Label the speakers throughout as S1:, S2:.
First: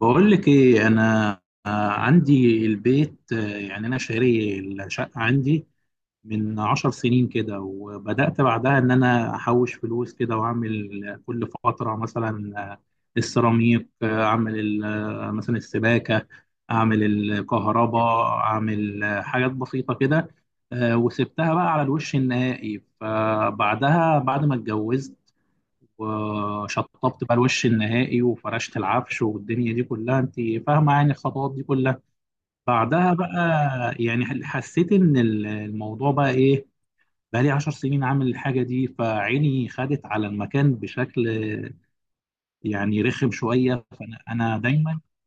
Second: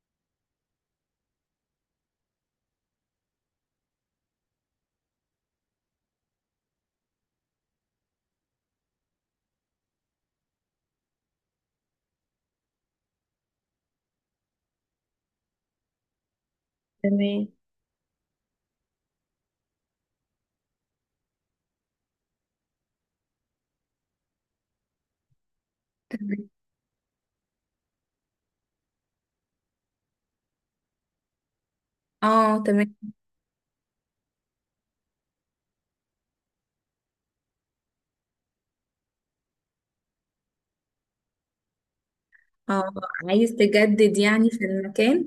S1: بقول لك ايه انا. عندي البيت. يعني انا شاري الشقه عندي من 10 سنين كده، وبدات بعدها ان انا احوش فلوس كده، واعمل كل فتره مثلا السيراميك، آه، اعمل ال- آه، مثلا السباكه، اعمل
S2: تمام،
S1: الكهرباء، اعمل حاجات بسيطه كده. وسبتها بقى على الوش النهائي، فبعدها بعد ما اتجوزت
S2: تمام.
S1: وشطبت بقى الوش النهائي وفرشت العفش والدنيا دي كلها، انت فاهمه يعني الخطوات دي كلها.
S2: اه. تمام.
S1: بعدها بقى يعني حسيت ان الموضوع بقى ايه، بقى لي 10 سنين عامل الحاجه دي، فعيني خدت على المكان بشكل
S2: اه،
S1: يعني رخم
S2: عايز
S1: شويه،
S2: تجدد
S1: فانا
S2: يعني في
S1: دايما.
S2: المكان.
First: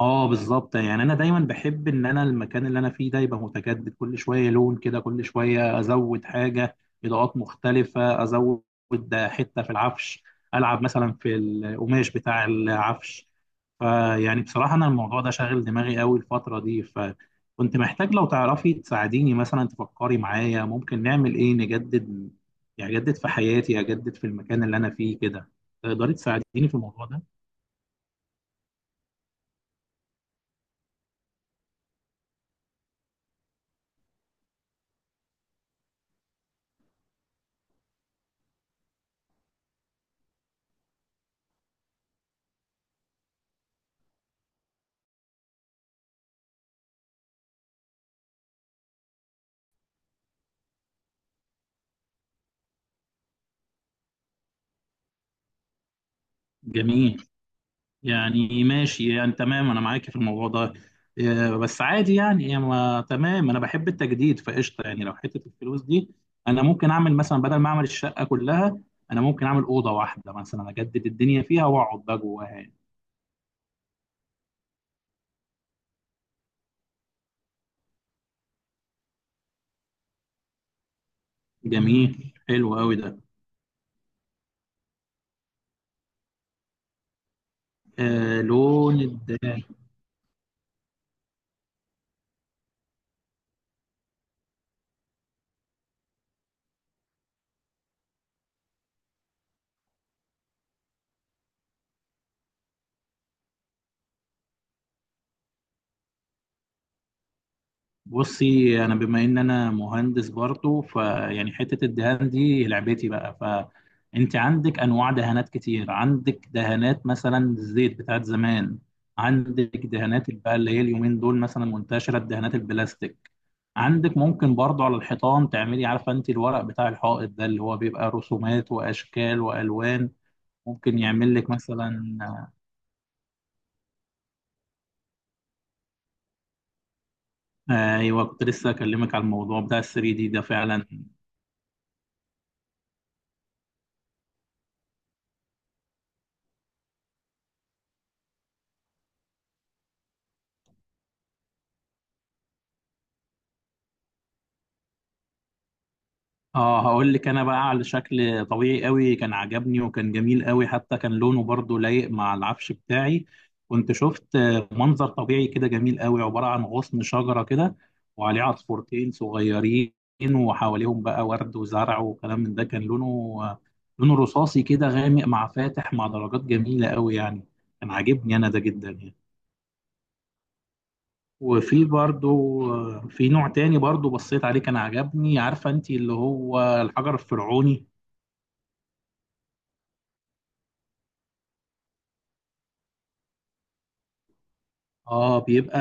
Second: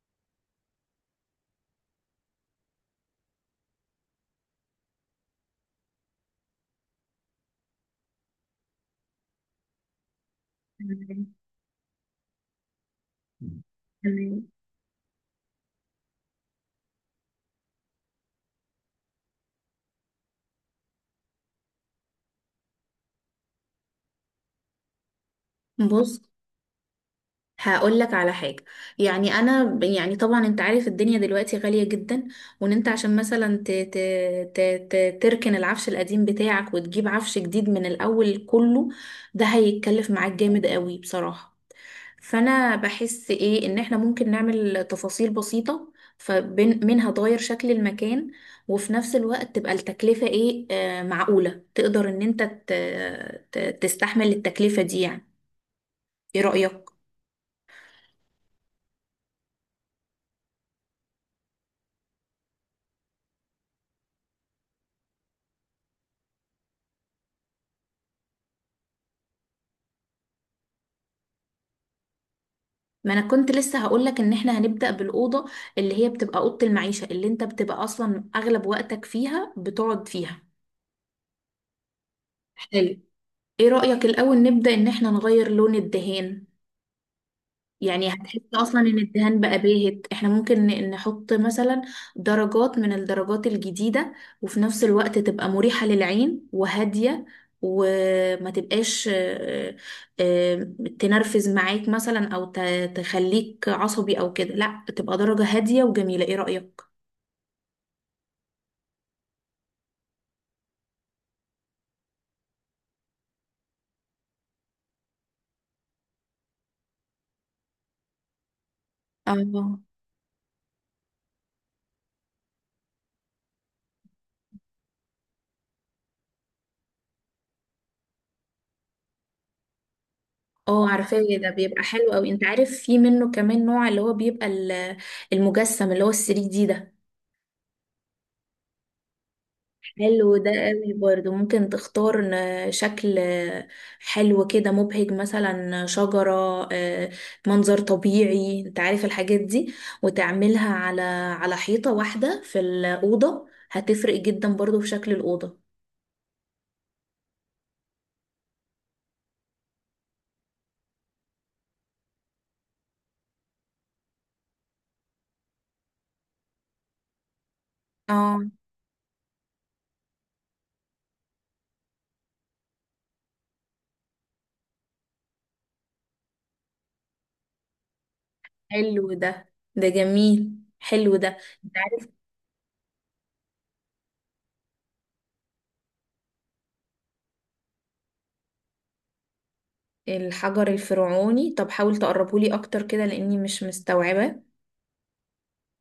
S1: اه بالظبط، يعني انا دايما بحب ان انا المكان اللي انا فيه ده يبقى متجدد، كل شويه لون كده، كل شويه ازود حاجه، اضاءات مختلفه ازود، حته في العفش، العب مثلا
S2: تمام.
S1: في القماش بتاع العفش. فيعني
S2: تمام.
S1: بصراحه انا الموضوع ده شاغل دماغي قوي الفتره دي، فكنت محتاج لو تعرفي تساعديني، مثلا تفكري معايا ممكن نعمل ايه نجدد، يعني اجدد في حياتي، اجدد في المكان اللي انا فيه كده. تقدري
S2: بص،
S1: تساعديني في الموضوع ده؟
S2: هقول لك على حاجة. يعني أنا يعني طبعا أنت عارف الدنيا دلوقتي غالية جدا. وإن أنت عشان مثلا ت ت ت ت تركن العفش القديم بتاعك وتجيب عفش جديد من الأول كله، ده هيتكلف معاك جامد قوي بصراحة. فانا بحس ايه ان احنا ممكن نعمل تفاصيل بسيطة، فمنها تغير شكل المكان. وفي نفس الوقت تبقى التكلفة ايه معقولة، تقدر ان انت تستحمل التكلفة دي يعني. ايه رأيك؟
S1: جميل، يعني ماشي، يعني تمام، انا معاك في الموضوع ده. بس عادي يعني، ما تمام، انا بحب التجديد فقشطه، يعني لو حته الفلوس دي انا ممكن اعمل مثلا، بدل ما اعمل الشقه كلها، انا ممكن اعمل اوضه واحده مثلا، اجدد الدنيا فيها واقعد بقى جواها يعني.
S2: ما انا كنت لسه هقولك ان احنا هنبدأ بالأوضة، اللي هي بتبقى أوضة المعيشة، اللي انت بتبقى اصلا اغلب وقتك فيها، بتقعد فيها.
S1: جميل، حلو قوي
S2: حلو.
S1: ده.
S2: ايه رأيك الأول نبدأ ان احنا نغير لون الدهان؟ يعني هتحس
S1: آه،
S2: اصلا ان
S1: لون
S2: الدهان بقى
S1: الدنيا.
S2: باهت، احنا ممكن نحط مثلا درجات من الدرجات الجديدة. وفي نفس الوقت تبقى مريحة للعين وهادية، وما تبقاش آه، تنرفز معاك مثلا او تخليك عصبي او كده. لا، بتبقى درجة هادية وجميلة. ايه رأيك؟
S1: بصي انا بما ان انا مهندس برضه، فيعني حته الدهان دي لعبتي بقى، فانت عندك انواع دهانات كتير، عندك دهانات مثلا الزيت بتاعت زمان،
S2: اه.
S1: عندك دهانات بقى اللي هي اليومين دول مثلا منتشره، الدهانات البلاستيك. عندك ممكن برضه على الحيطان تعملي، عارفه انت الورق بتاع الحائط ده اللي هو بيبقى رسومات واشكال والوان،
S2: اه،
S1: ممكن
S2: عارفاه
S1: يعمل
S2: ده
S1: لك
S2: بيبقى حلو
S1: مثلا.
S2: قوي. انت عارف في منه كمان نوع اللي هو بيبقى المجسم اللي هو ال 3 دي ده.
S1: آه، ايوه، كنت لسه اكلمك على الموضوع بتاع ال 3 دي
S2: حلو
S1: ده
S2: ده
S1: فعلا.
S2: قوي، برضه ممكن تختار شكل حلو كده، مبهج، مثلا شجرة، آه، منظر طبيعي، انت عارف الحاجات دي. وتعملها على حيطة واحدة في الأوضة، هتفرق جدا برضه في شكل الأوضة.
S1: اه، هقول لك انا بقى، على شكل طبيعي قوي كان عجبني، وكان جميل قوي، حتى كان لونه برضو لايق مع العفش بتاعي. كنت شفت منظر طبيعي كده جميل قوي، عبارة عن غصن شجرة كده، وعليه
S2: اه،
S1: عصفورتين صغيرين، وحواليهم بقى ورد وزرع وكلام من ده، كان لونه لونه رصاصي كده، غامق مع فاتح، مع درجات جميلة قوي يعني، كان عاجبني انا ده جدا
S2: حلو
S1: يعني.
S2: ده. ده جميل. حلو ده. انت
S1: وفي
S2: عارف
S1: برضو في نوع تاني برضو بصيت عليه كان عجبني، عارفة انت اللي هو الحجر الفرعوني.
S2: الحجر الفرعوني؟ طب حاول تقربهولي اكتر كده لاني مش مستوعبة.
S1: اه، بيبقى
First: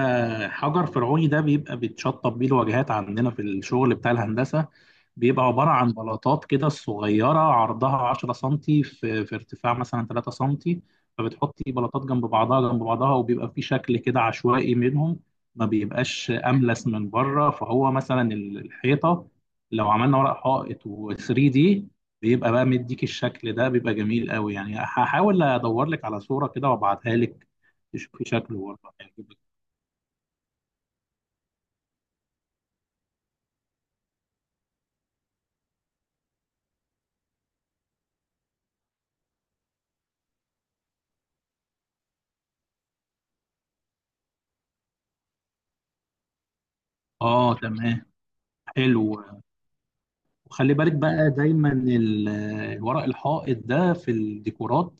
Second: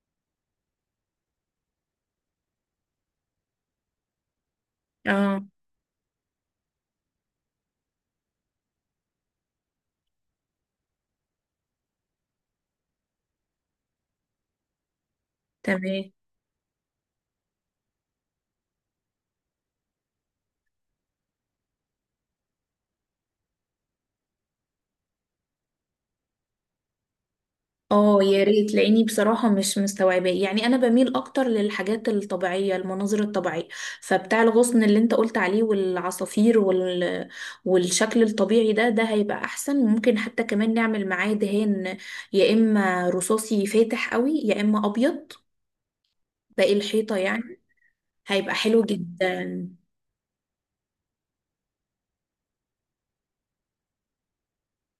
S1: حجر فرعوني ده، بيبقى بيتشطب بيه الواجهات عندنا في الشغل بتاع الهندسة،
S2: اه،
S1: بيبقى عبارة عن بلاطات كده صغيرة عرضها 10 سنتي في ارتفاع مثلا 3 سنتي، فبتحطي بلاطات جنب بعضها جنب بعضها، وبيبقى في شكل كده عشوائي منهم، ما
S2: تمام.
S1: بيبقاش أملس من بره، فهو مثلا الحيطة لو عملنا ورق حائط و3 دي، بيبقى بقى مديك، الشكل ده بيبقى جميل قوي يعني، هحاول ادور لك على صورة كده وابعتها لك
S2: اه،
S1: تشوفي
S2: يا
S1: شكله
S2: ريت لاني
S1: برضه.
S2: بصراحة مش مستوعباه. يعني انا بميل اكتر للحاجات الطبيعية، المناظر الطبيعية. فبتاع الغصن اللي انت قلت عليه والعصافير والشكل الطبيعي ده هيبقى احسن. ممكن حتى كمان نعمل معاه دهان، يا اما رصاصي فاتح قوي، يا اما ابيض باقي الحيطة
S1: اه
S2: يعني.
S1: تمام،
S2: هيبقى حلو
S1: حلو.
S2: جدا.
S1: وخلي بالك بقى دايما الورق الحائط ده في الديكورات،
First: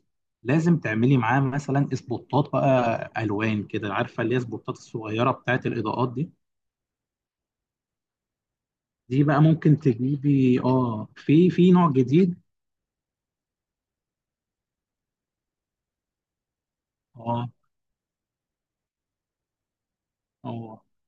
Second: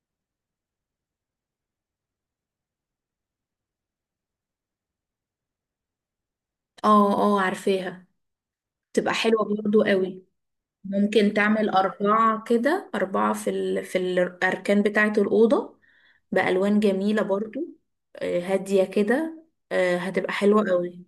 S1: لازم تعملي معاه مثلا اسبوتات بقى الوان كده، عارفه اللي هي اسبوتات الصغيره بتاعت الاضاءات دي.
S2: اه. اه، عارفاها. تبقى
S1: دي بقى
S2: حلوة
S1: ممكن
S2: برضو قوي.
S1: تجيبي، اه،
S2: ممكن
S1: في
S2: تعمل
S1: في نوع جديد.
S2: أربعة كده، أربعة في الأركان بتاعة الأوضة، بألوان جميلة
S1: اه،
S2: برضو. هادية كده. هتبقى حلوة
S1: اه،
S2: قوي.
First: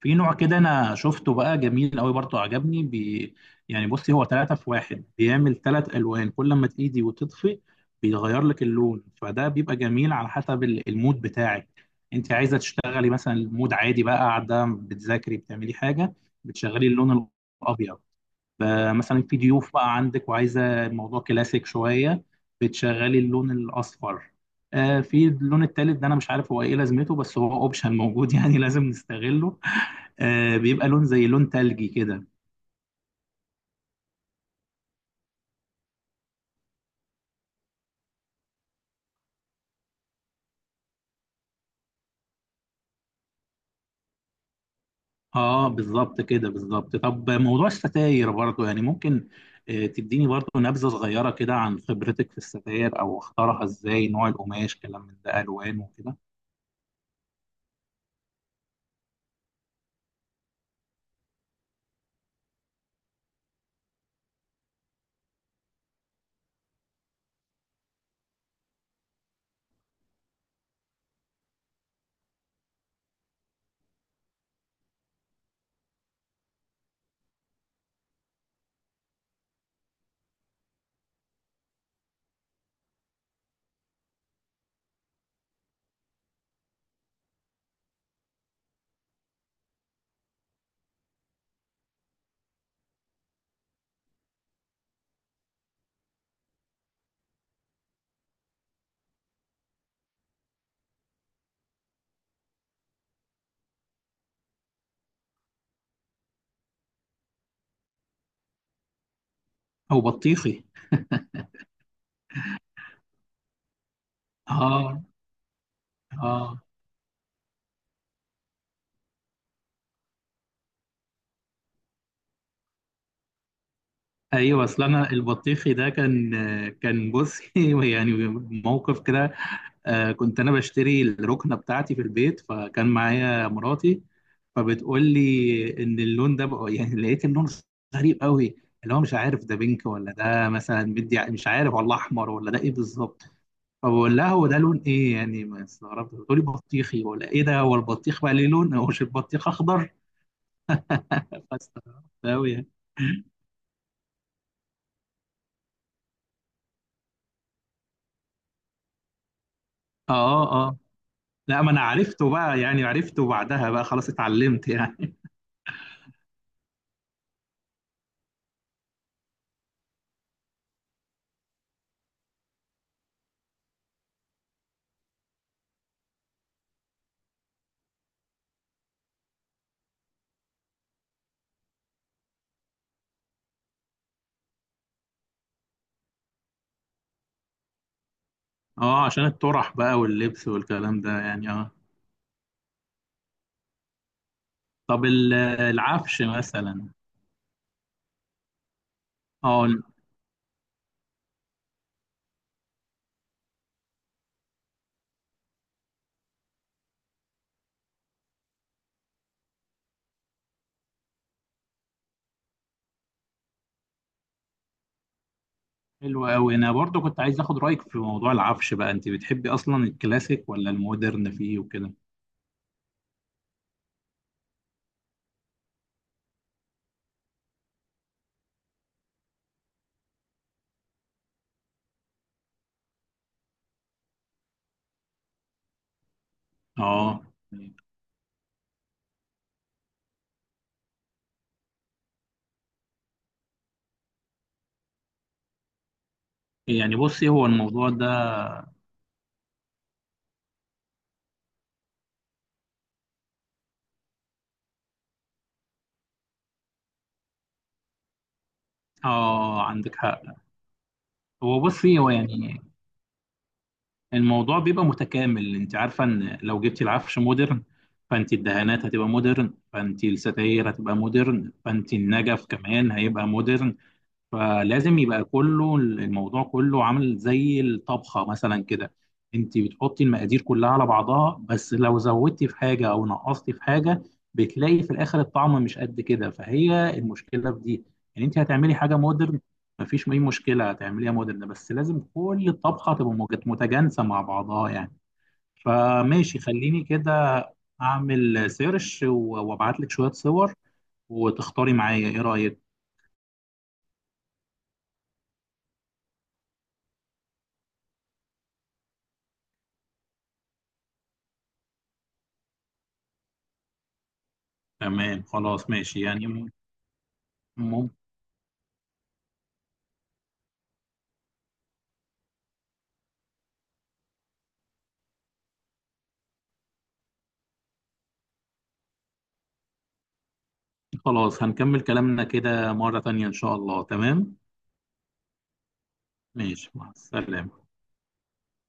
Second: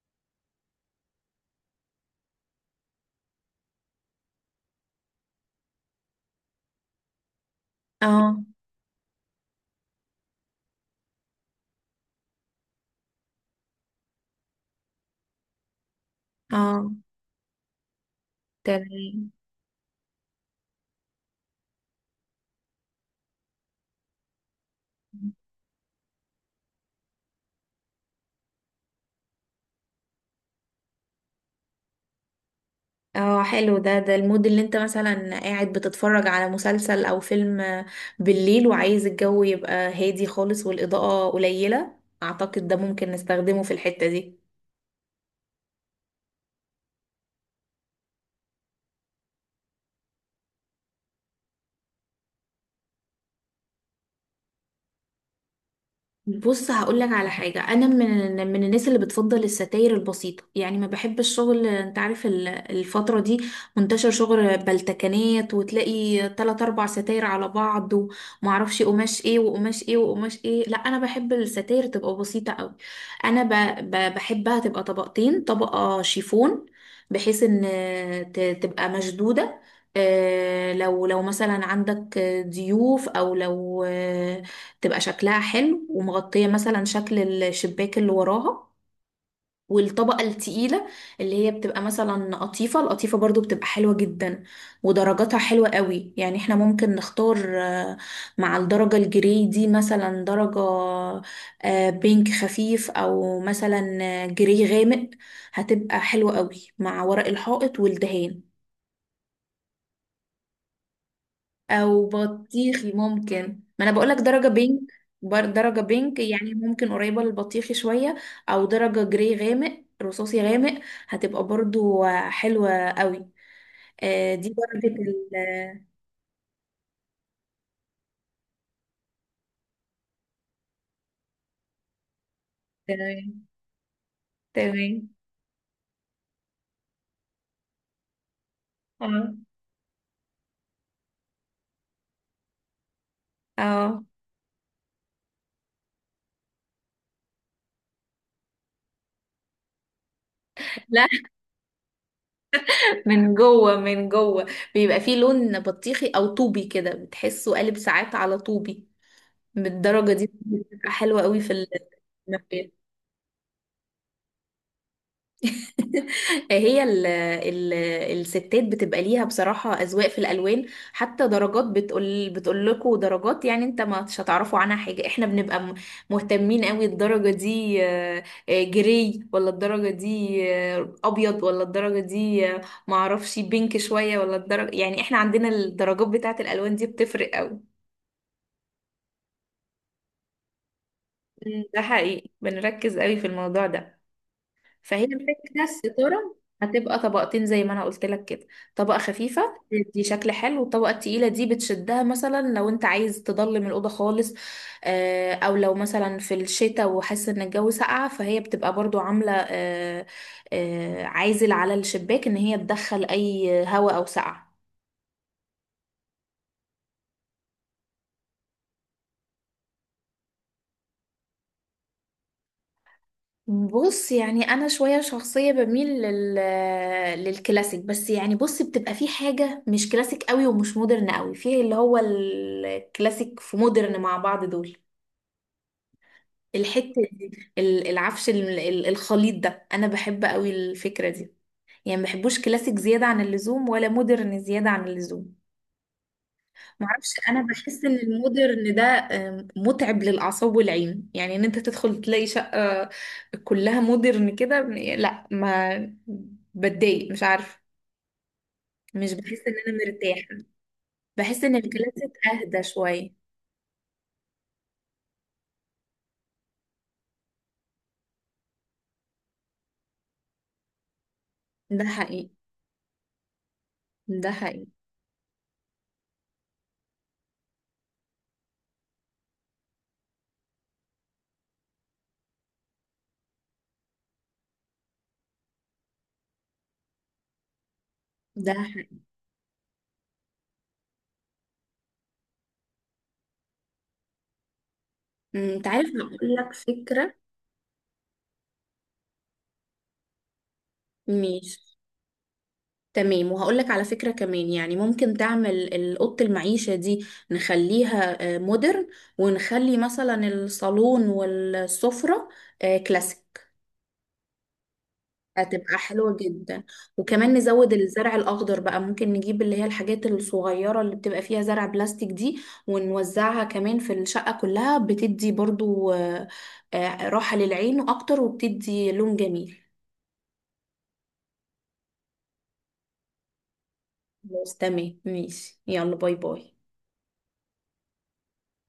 S1: في نوع كده انا شفته بقى جميل قوي برضه، عجبني بي، يعني بصي هو 3 في 1، بيعمل 3 الوان، كل ما تأيدي وتطفي
S2: اه.
S1: بيغير لك اللون، فده بيبقى جميل على حسب المود بتاعك. انت عايزة تشتغلي مثلا، المود عادي بقى، قاعدة بتذاكري بتعملي حاجة، بتشغلي
S2: اه،
S1: اللون الابيض. ب- مثلا
S2: تمام.
S1: في ضيوف بقى عندك، وعايزة الموضوع كلاسيك شوية، بتشغلي اللون الاصفر. في اللون التالت ده انا مش عارف هو ايه لازمته، بس هو اوبشن موجود يعني لازم نستغله. بيبقى لون زي لون تلجي كده.
S2: اه، حلو ده. ده المود اللي انت مثلا قاعد بتتفرج على مسلسل او فيلم بالليل، وعايز الجو يبقى هادي خالص والإضاءة قليلة. اعتقد ده ممكن نستخدمه في الحتة دي.
S1: اه، بالظبط كده، بالظبط. طب موضوع الستاير برضو يعني ممكن تديني برضو نبذة صغيرة كده عن خبرتك في الستاير، او اختارها ازاي، نوع القماش، كلام من ده، الوان وكده.
S2: بص، هقول لك على حاجة. أنا من الناس اللي بتفضل الستاير البسيطة. يعني ما بحب الشغل. أنت عارف الفترة دي منتشر شغل بلتكنات، وتلاقي تلات أربع ستاير على بعض. ومعرفش قماش إيه وقماش إيه وقماش إيه. لا، أنا بحب الستاير تبقى بسيطة أوي. أنا بحبها تبقى طبقتين، طبقة شيفون. بحيث إن تبقى مشدودة. لو مثلا عندك ضيوف، أو لو تبقى شكلها حلو ومغطية مثلا شكل الشباك اللي وراها. والطبقة التقيلة اللي هي بتبقى مثلا قطيفة. القطيفة برضو بتبقى حلوة جدا، ودرجاتها حلوة قوي. يعني احنا ممكن نختار مع الدرجة الجري دي، مثلا درجة بينك خفيف، او مثلا جري غامق. هتبقى حلوة قوي مع ورق الحائط والدهان.
S1: او بطيخي.
S2: او بطيخي ممكن. ما انا بقولك درجة بينك.
S1: اه،
S2: درجة بينك، يعني
S1: اه،
S2: ممكن قريبة للبطيخي شوية. او درجة جري غامق، رصاصي غامق، هتبقى برضو حلوة قوي. دي
S1: ايوه، اصل
S2: درجة
S1: انا البطيخي ده كان، بصي يعني، موقف كده. كنت انا بشتري الركنه بتاعتي في البيت، فكان
S2: تمام.
S1: معايا مراتي، فبتقول
S2: تمام.
S1: لي ان اللون ده بقى يعني، لقيت اللون غريب قوي، اللي هو مش
S2: اه.
S1: عارف ده بينك، ولا ده مثلا مدي، مش عارف، ولا احمر، ولا ده ايه بالظبط،
S2: اه.
S1: فبقول لها هو ده لون ايه يعني؟ ما استغربت، بتقول لي بطيخي، ولا ايه ده؟ هو البطيخ بقى ليه لون؟ هو مش البطيخ اخضر؟
S2: لا.
S1: فاستغربت قوي، اه.
S2: من جوه، من جوه بيبقى فيه لون بطيخي او طوبي كده، بتحسه قالب ساعات على طوبي. بالدرجة دي
S1: اه. آه.
S2: بتبقى حلوة قوي
S1: لا،
S2: في
S1: ما انا عرفته بقى
S2: المخبز.
S1: يعني، عرفته بعدها بقى، خلاص اتعلمت يعني
S2: هي ال ال الستات بتبقى ليها بصراحة أذواق في الألوان. حتى درجات، بتقول لكم درجات يعني انت ما مش هتعرفوا عنها حاجة. احنا بنبقى مهتمين قوي. الدرجة دي جري، ولا الدرجة دي أبيض، ولا الدرجة دي معرفش بينك شوية، ولا الدرجة، يعني احنا عندنا الدرجات بتاعة الألوان دي بتفرق قوي.
S1: اه، عشان الطرح بقى واللبس والكلام ده يعني،
S2: مم.
S1: اه.
S2: ده حقيقي، بنركز قوي في الموضوع ده. فهي
S1: طب
S2: الفكرة.
S1: العفش
S2: الستارة
S1: مثلا.
S2: هتبقى طبقتين زي ما انا قلت لك كده، طبقة خفيفة.
S1: اه،
S2: دي شكل حلو، والطبقة التقيلة دي بتشدها مثلا لو انت عايز تضلم الأوضة خالص. او لو مثلا في الشتاء وحاسس ان الجو ساقعة، فهي بتبقى برضو عاملة عازل على الشباك ان هي تدخل اي هواء او سقعة.
S1: حلو قوي، انا برضو كنت عايز اخد رايك في موضوع العفش بقى، انت بتحبي اصلا الكلاسيك ولا المودرن فيه وكده؟
S2: بص، يعني انا شويه شخصيه بميل للكلاسيك. بس يعني بص، بتبقى في حاجه مش كلاسيك قوي ومش مودرن قوي، في اللي هو الكلاسيك في مودرن مع بعض دول. الحته
S1: اه،
S2: دي، العفش الخليط ده، انا بحب قوي الفكره دي. يعني ما بحبوش كلاسيك زياده عن اللزوم، ولا مودرن زياده عن اللزوم.
S1: يعني
S2: معرفش،
S1: بصي
S2: انا
S1: هو
S2: بحس
S1: الموضوع
S2: ان
S1: ده.
S2: المودرن ده متعب للاعصاب والعين. يعني ان انت تدخل تلاقي شقة كلها مودرن كده. لا. ما بتضايق، مش عارفه، مش بحس ان
S1: اه
S2: انا
S1: عندك حق.
S2: مرتاحه. بحس ان
S1: هو بصي هو
S2: الكلاسيك
S1: يعني،
S2: اهدى شويه.
S1: الموضوع بيبقى متكامل، انت عارفه ان لو جبتي العفش مودرن، فانت الدهانات هتبقى مودرن، فانت الستاير هتبقى مودرن،
S2: ده
S1: فانت
S2: حقيقي.
S1: النجف كمان هيبقى مودرن.
S2: ده حقيقي.
S1: فلازم يبقى كله، الموضوع كله عامل زي الطبخة مثلا كده، انت بتحطي المقادير كلها على بعضها، بس لو زودتي في حاجة او نقصتي في حاجة، بتلاقي في الاخر الطعم مش قد كده، فهي المشكلة في دي. يعني انت
S2: ده
S1: هتعملي
S2: حقيقي.
S1: حاجة مودرن، مفيش اي مشكلة، هتعمليها مودرن، بس لازم كل الطبخة تبقى متجانسة مع بعضها يعني.
S2: انت عارف، اقول
S1: فماشي،
S2: لك
S1: خليني كده
S2: فكره.
S1: اعمل سيرش وابعت لك شوية صور، وتختاري
S2: ماشي.
S1: معايا، ايه رأيك؟
S2: تمام. وهقولك على فكرة كمان. يعني ممكن تعمل أوضة المعيشة دي، نخليها مودرن، ونخلي مثلا الصالون والسفرة كلاسيك.
S1: تمام، خلاص
S2: هتبقى
S1: ماشي
S2: حلوة
S1: يعني.
S2: جدا. وكمان نزود
S1: ممكن.
S2: الزرع الأخضر بقى، ممكن نجيب اللي هي الحاجات الصغيرة اللي بتبقى فيها زرع بلاستيك دي. ونوزعها كمان في الشقة كلها، بتدي برضو راحة للعين أكتر، وبتدي لون جميل.
S1: خلاص، هنكمل كلامنا كده مرة تانية إن شاء الله، تمام.
S2: خلاص. تمام. ماشي. يلا، باي باي.
S1: ماشي، مع السلامة.